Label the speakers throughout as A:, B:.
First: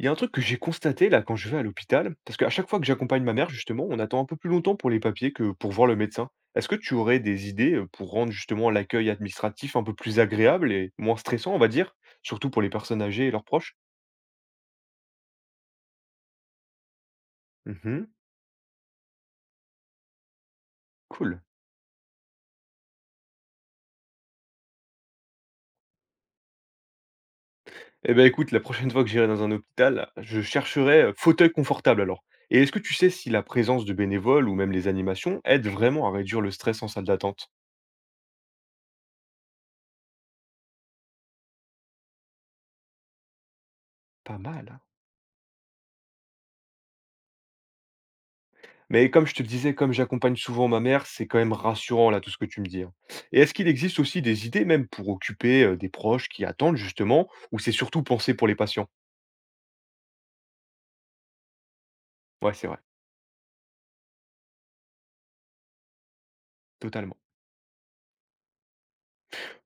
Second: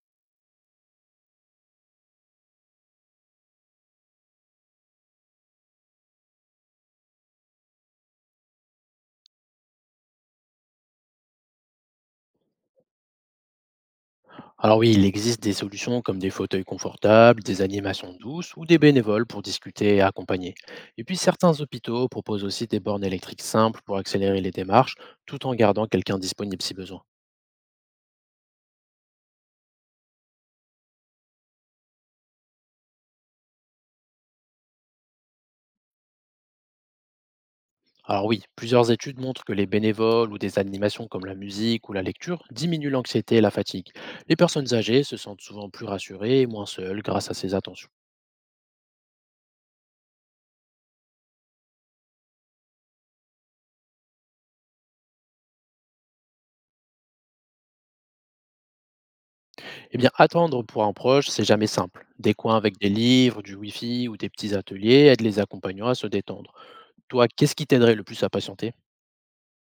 A: Il y a un truc que j'ai constaté là quand je vais à l'hôpital, parce qu'à chaque fois que j'accompagne ma mère, justement, on attend un peu plus longtemps pour les papiers que pour voir le médecin. Est-ce que tu aurais des idées pour rendre justement l'accueil administratif un peu plus agréable et moins stressant, on va dire, surtout pour les personnes âgées et leurs proches.
B: Alors oui, il existe des solutions comme des fauteuils confortables, des
A: Mhm.
B: animations douces ou des bénévoles pour discuter et accompagner. Et puis
A: Cool.
B: certains hôpitaux proposent aussi des bornes électriques simples pour accélérer les démarches tout en gardant quelqu'un disponible si besoin.
A: Eh ben écoute, la prochaine fois que j'irai dans un hôpital, je chercherai fauteuil confortable alors. Et est-ce que tu sais si la présence de bénévoles ou même les animations aident vraiment à réduire le stress en salle d'attente?
B: Alors oui, plusieurs études montrent que les bénévoles ou des animations comme la musique ou la lecture diminuent l'anxiété et la fatigue. Les
A: Pas mal,
B: personnes
A: hein.
B: âgées se sentent souvent plus rassurées et moins seules grâce à ces attentions.
A: Mais comme je te le disais, comme j'accompagne souvent ma mère, c'est quand même rassurant là tout ce que tu me dis, hein. Et est-ce qu'il existe aussi des idées même pour occuper des proches qui attendent justement, ou c'est surtout pensé pour les patients?
B: Eh bien, attendre pour un proche, c'est jamais simple. Des
A: Ouais,
B: coins
A: c'est
B: avec
A: vrai,
B: des livres, du Wi-Fi ou des petits ateliers aident les accompagnants à se détendre.
A: totalement.
B: Toi, qu'est-ce qui t'aiderait le plus à patienter?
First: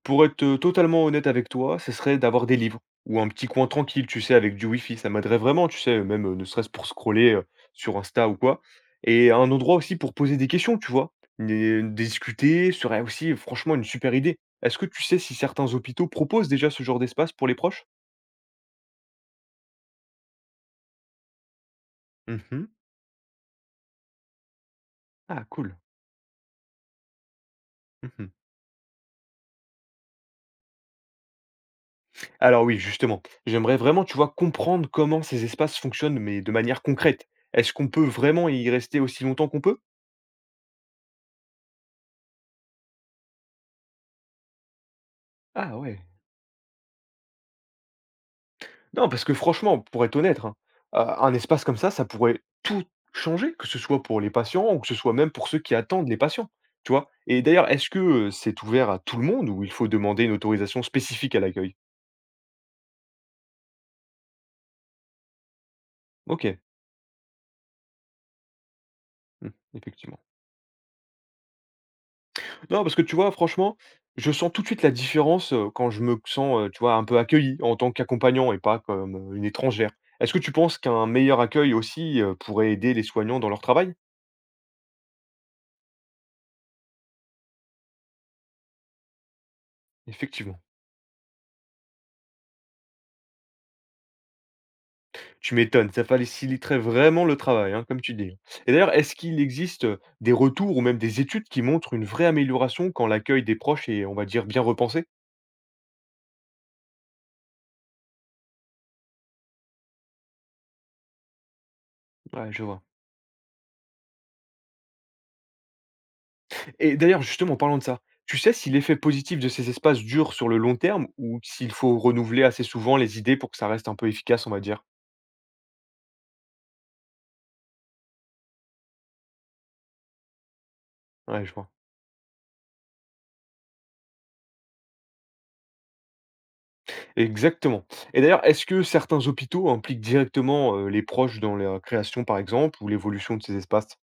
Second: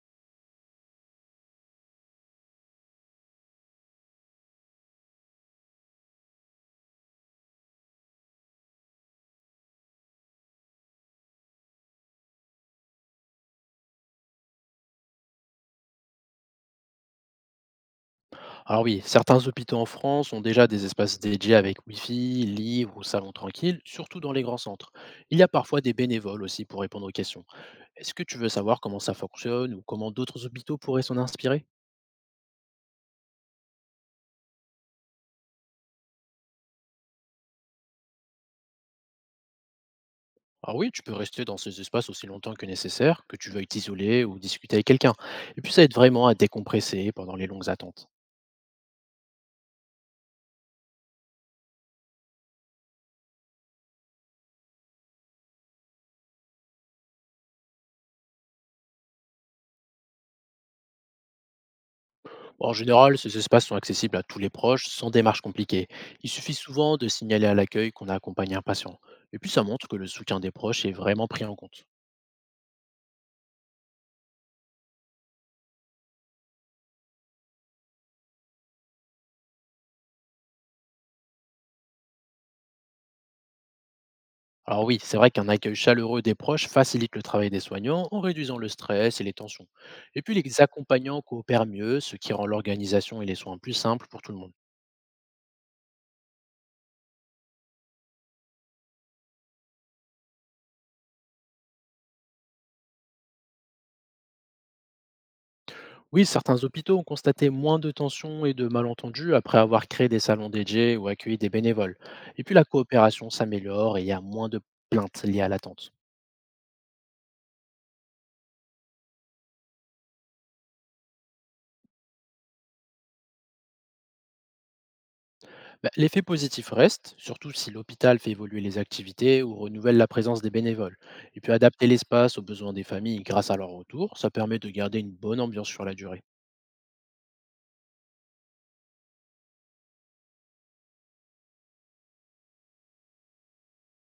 A: Pour être totalement honnête avec toi, ce serait d'avoir des livres ou un petit coin tranquille, tu sais, avec du wifi. Ça m'aiderait vraiment, tu sais, même ne serait-ce pour scroller sur Insta ou quoi. Et un endroit aussi pour poser des questions, tu vois. Discuter serait aussi franchement une super idée. Est-ce que tu sais si certains hôpitaux proposent déjà ce genre d'espace pour les proches?
B: Alors oui, certains hôpitaux en France ont déjà des espaces dédiés avec Wi-Fi,
A: Mmh.
B: livres ou salons tranquilles, surtout dans les grands centres. Il y
A: Ah
B: a
A: cool.
B: parfois des bénévoles aussi pour répondre aux questions. Est-ce que
A: Mmh.
B: tu veux savoir comment ça fonctionne ou comment d'autres hôpitaux pourraient s'en inspirer?
A: Alors oui, justement, j'aimerais vraiment, tu vois, comprendre comment ces espaces fonctionnent, mais de manière concrète. Est-ce qu'on peut vraiment y rester aussi longtemps qu'on peut?
B: Ah oui, tu peux rester dans ces espaces aussi longtemps que nécessaire, que tu veuilles t'isoler ou discuter avec quelqu'un. Et puis
A: Ah
B: ça aide
A: ouais.
B: vraiment à décompresser pendant les longues attentes.
A: Non, parce que franchement, pour être honnête, hein, un espace comme ça pourrait tout changer, que ce soit pour les patients ou que ce soit même pour ceux qui attendent les patients, tu vois? Et d'ailleurs, est-ce que, c'est ouvert à tout le monde ou il faut demander une autorisation spécifique à l'accueil?
B: Bon, en général, ces espaces sont accessibles à tous les proches sans démarche compliquée. Il suffit
A: OK.
B: souvent de signaler à l'accueil qu'on a accompagné un patient. Et puis
A: Mmh,
B: ça montre que le
A: effectivement.
B: soutien des proches est vraiment pris en compte.
A: Non, parce que tu vois, franchement, je sens tout de suite la différence, quand je me sens, tu vois, un peu accueilli en tant qu'accompagnant et pas comme, une étrangère. Est-ce que tu penses qu'un meilleur accueil aussi, pourrait aider les soignants dans leur travail?
B: Alors oui, c'est vrai qu'un accueil chaleureux des proches facilite le travail des soignants en réduisant le stress et les tensions. Et puis les
A: Effectivement,
B: accompagnants coopèrent mieux, ce qui rend l'organisation et les soins plus simples pour tout le monde.
A: tu m'étonnes, ça faciliterait vraiment le travail, hein, comme tu dis, hein. Et d'ailleurs, est-ce qu'il existe, des retours ou même des études qui montrent une vraie amélioration quand l'accueil des proches est, on va dire, bien repensé?
B: Oui, certains hôpitaux ont constaté moins de tensions et de malentendus après avoir créé des salons DJ ou accueilli des bénévoles. Et
A: Ouais,
B: puis
A: je
B: la
A: vois.
B: coopération s'améliore et il y a moins de plaintes liées à l'attente.
A: Et d'ailleurs, justement, en parlant de ça, tu sais si l'effet positif de ces espaces dure sur le long terme ou s'il faut renouveler assez souvent les idées pour que ça reste un peu efficace, on va dire?
B: Bah, l'effet positif reste, surtout si l'hôpital fait évoluer les activités ou renouvelle la présence des bénévoles. Et
A: Ouais,
B: puis
A: je vois.
B: adapter l'espace aux besoins des familles grâce à leur retour, ça permet de garder une bonne ambiance sur la durée.
A: Exactement. Et d'ailleurs, est-ce que certains hôpitaux impliquent directement, les proches dans la création, par exemple, ou l'évolution de ces espaces?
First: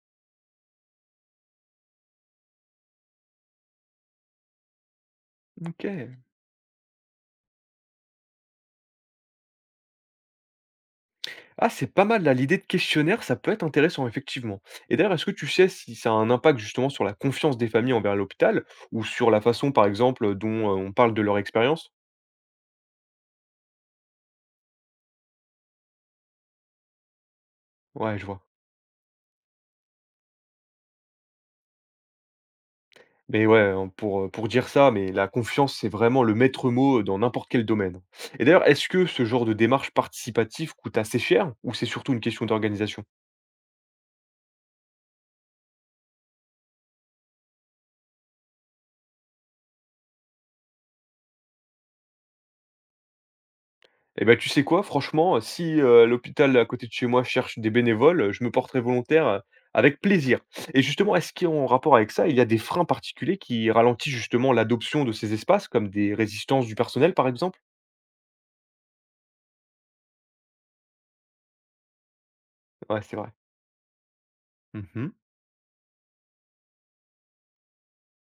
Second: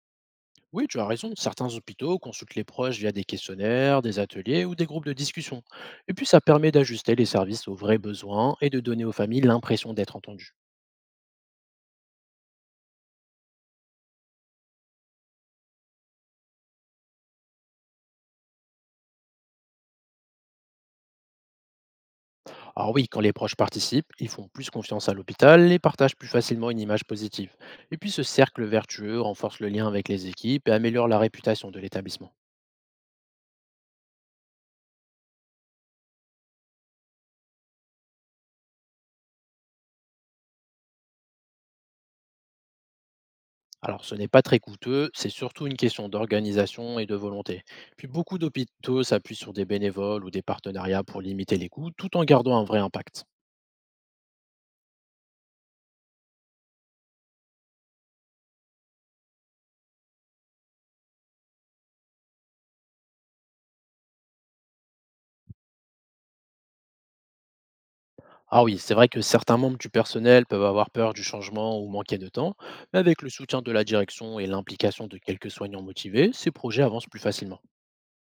B: Oui, tu as raison. Certains hôpitaux consultent les proches via des questionnaires, des ateliers ou des groupes de discussion. Et
A: OK.
B: puis, ça permet d'ajuster les services aux vrais besoins et de donner aux familles l'impression d'être entendues.
A: Ah, c'est pas mal là, l'idée de questionnaire, ça peut être intéressant, effectivement. Et d'ailleurs, est-ce que tu sais si ça a un impact justement sur la confiance des familles envers l'hôpital ou sur la façon, par exemple, dont, on parle de leur expérience?
B: Alors oui, quand les proches participent, ils font plus confiance à l'hôpital et partagent plus facilement une image positive. Et puis,
A: Ouais,
B: ce
A: je vois.
B: cercle vertueux renforce le lien avec les équipes et améliore la réputation de l'établissement.
A: Mais ouais, pour dire ça, mais la confiance, c'est vraiment le maître mot dans n'importe quel domaine. Et d'ailleurs, est-ce que ce genre de démarche participative coûte assez cher ou c'est surtout une question d'organisation?
B: Alors, ce n'est pas très coûteux, c'est surtout une question d'organisation et de volonté. Puis, beaucoup d'hôpitaux s'appuient sur des bénévoles ou des partenariats pour limiter les coûts tout en gardant un vrai impact.
A: Eh ben, tu sais quoi, franchement, si l'hôpital à côté de chez moi cherche des bénévoles, je me porterai volontaire avec plaisir. Et justement, est-ce qu'en rapport avec ça, il y a des freins particuliers qui ralentissent justement l'adoption de ces espaces, comme des résistances du personnel, par exemple?
B: Ah oui, c'est vrai que certains membres du personnel peuvent avoir peur du changement ou manquer de temps, mais
A: Ouais, c'est
B: avec le
A: vrai.
B: soutien de la direction et l'implication
A: Mhm.
B: de quelques soignants motivés, ces projets avancent plus facilement.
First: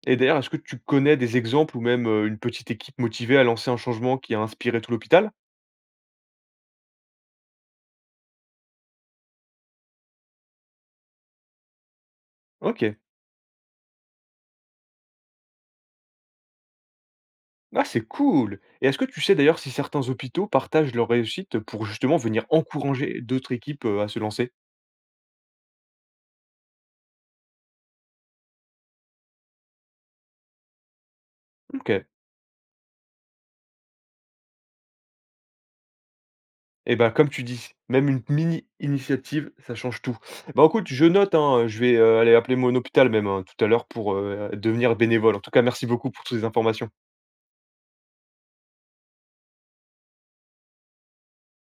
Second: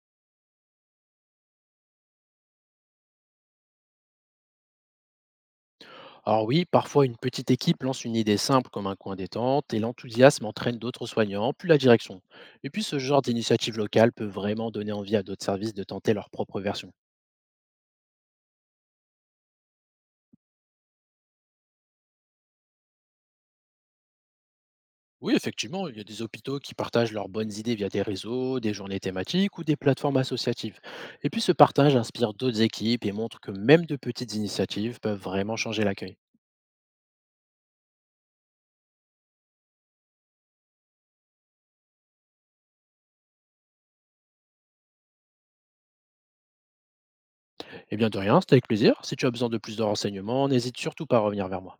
A: Et d'ailleurs, est-ce que tu connais des exemples ou même, une petite équipe motivée à lancer un changement qui a inspiré tout l'hôpital?
B: Alors oui, parfois une petite équipe lance une idée simple comme un coin détente et l'enthousiasme entraîne d'autres soignants, puis la direction. Et puis
A: OK.
B: ce genre d'initiative locale peut vraiment donner envie à d'autres services de tenter leur propre version.
A: Ah, c'est cool! Et est-ce que tu sais d'ailleurs si certains hôpitaux partagent leur réussite pour justement venir encourager d'autres équipes, à se lancer?
B: Oui, effectivement, il y a des hôpitaux qui partagent leurs bonnes idées via des réseaux, des journées thématiques ou des plateformes associatives. Et puis ce partage
A: OK.
B: inspire d'autres équipes et montre que même de petites initiatives peuvent vraiment changer l'accueil.
A: Et bah, comme tu dis, même une mini initiative, ça change tout. Bah, écoute, je note, hein, je vais, aller appeler mon hôpital même, hein, tout à l'heure pour, devenir bénévole. En tout cas, merci beaucoup pour toutes ces informations.
B: Eh bien de rien, c'était avec plaisir. Si tu as besoin de plus de renseignements, n'hésite surtout pas à revenir vers moi.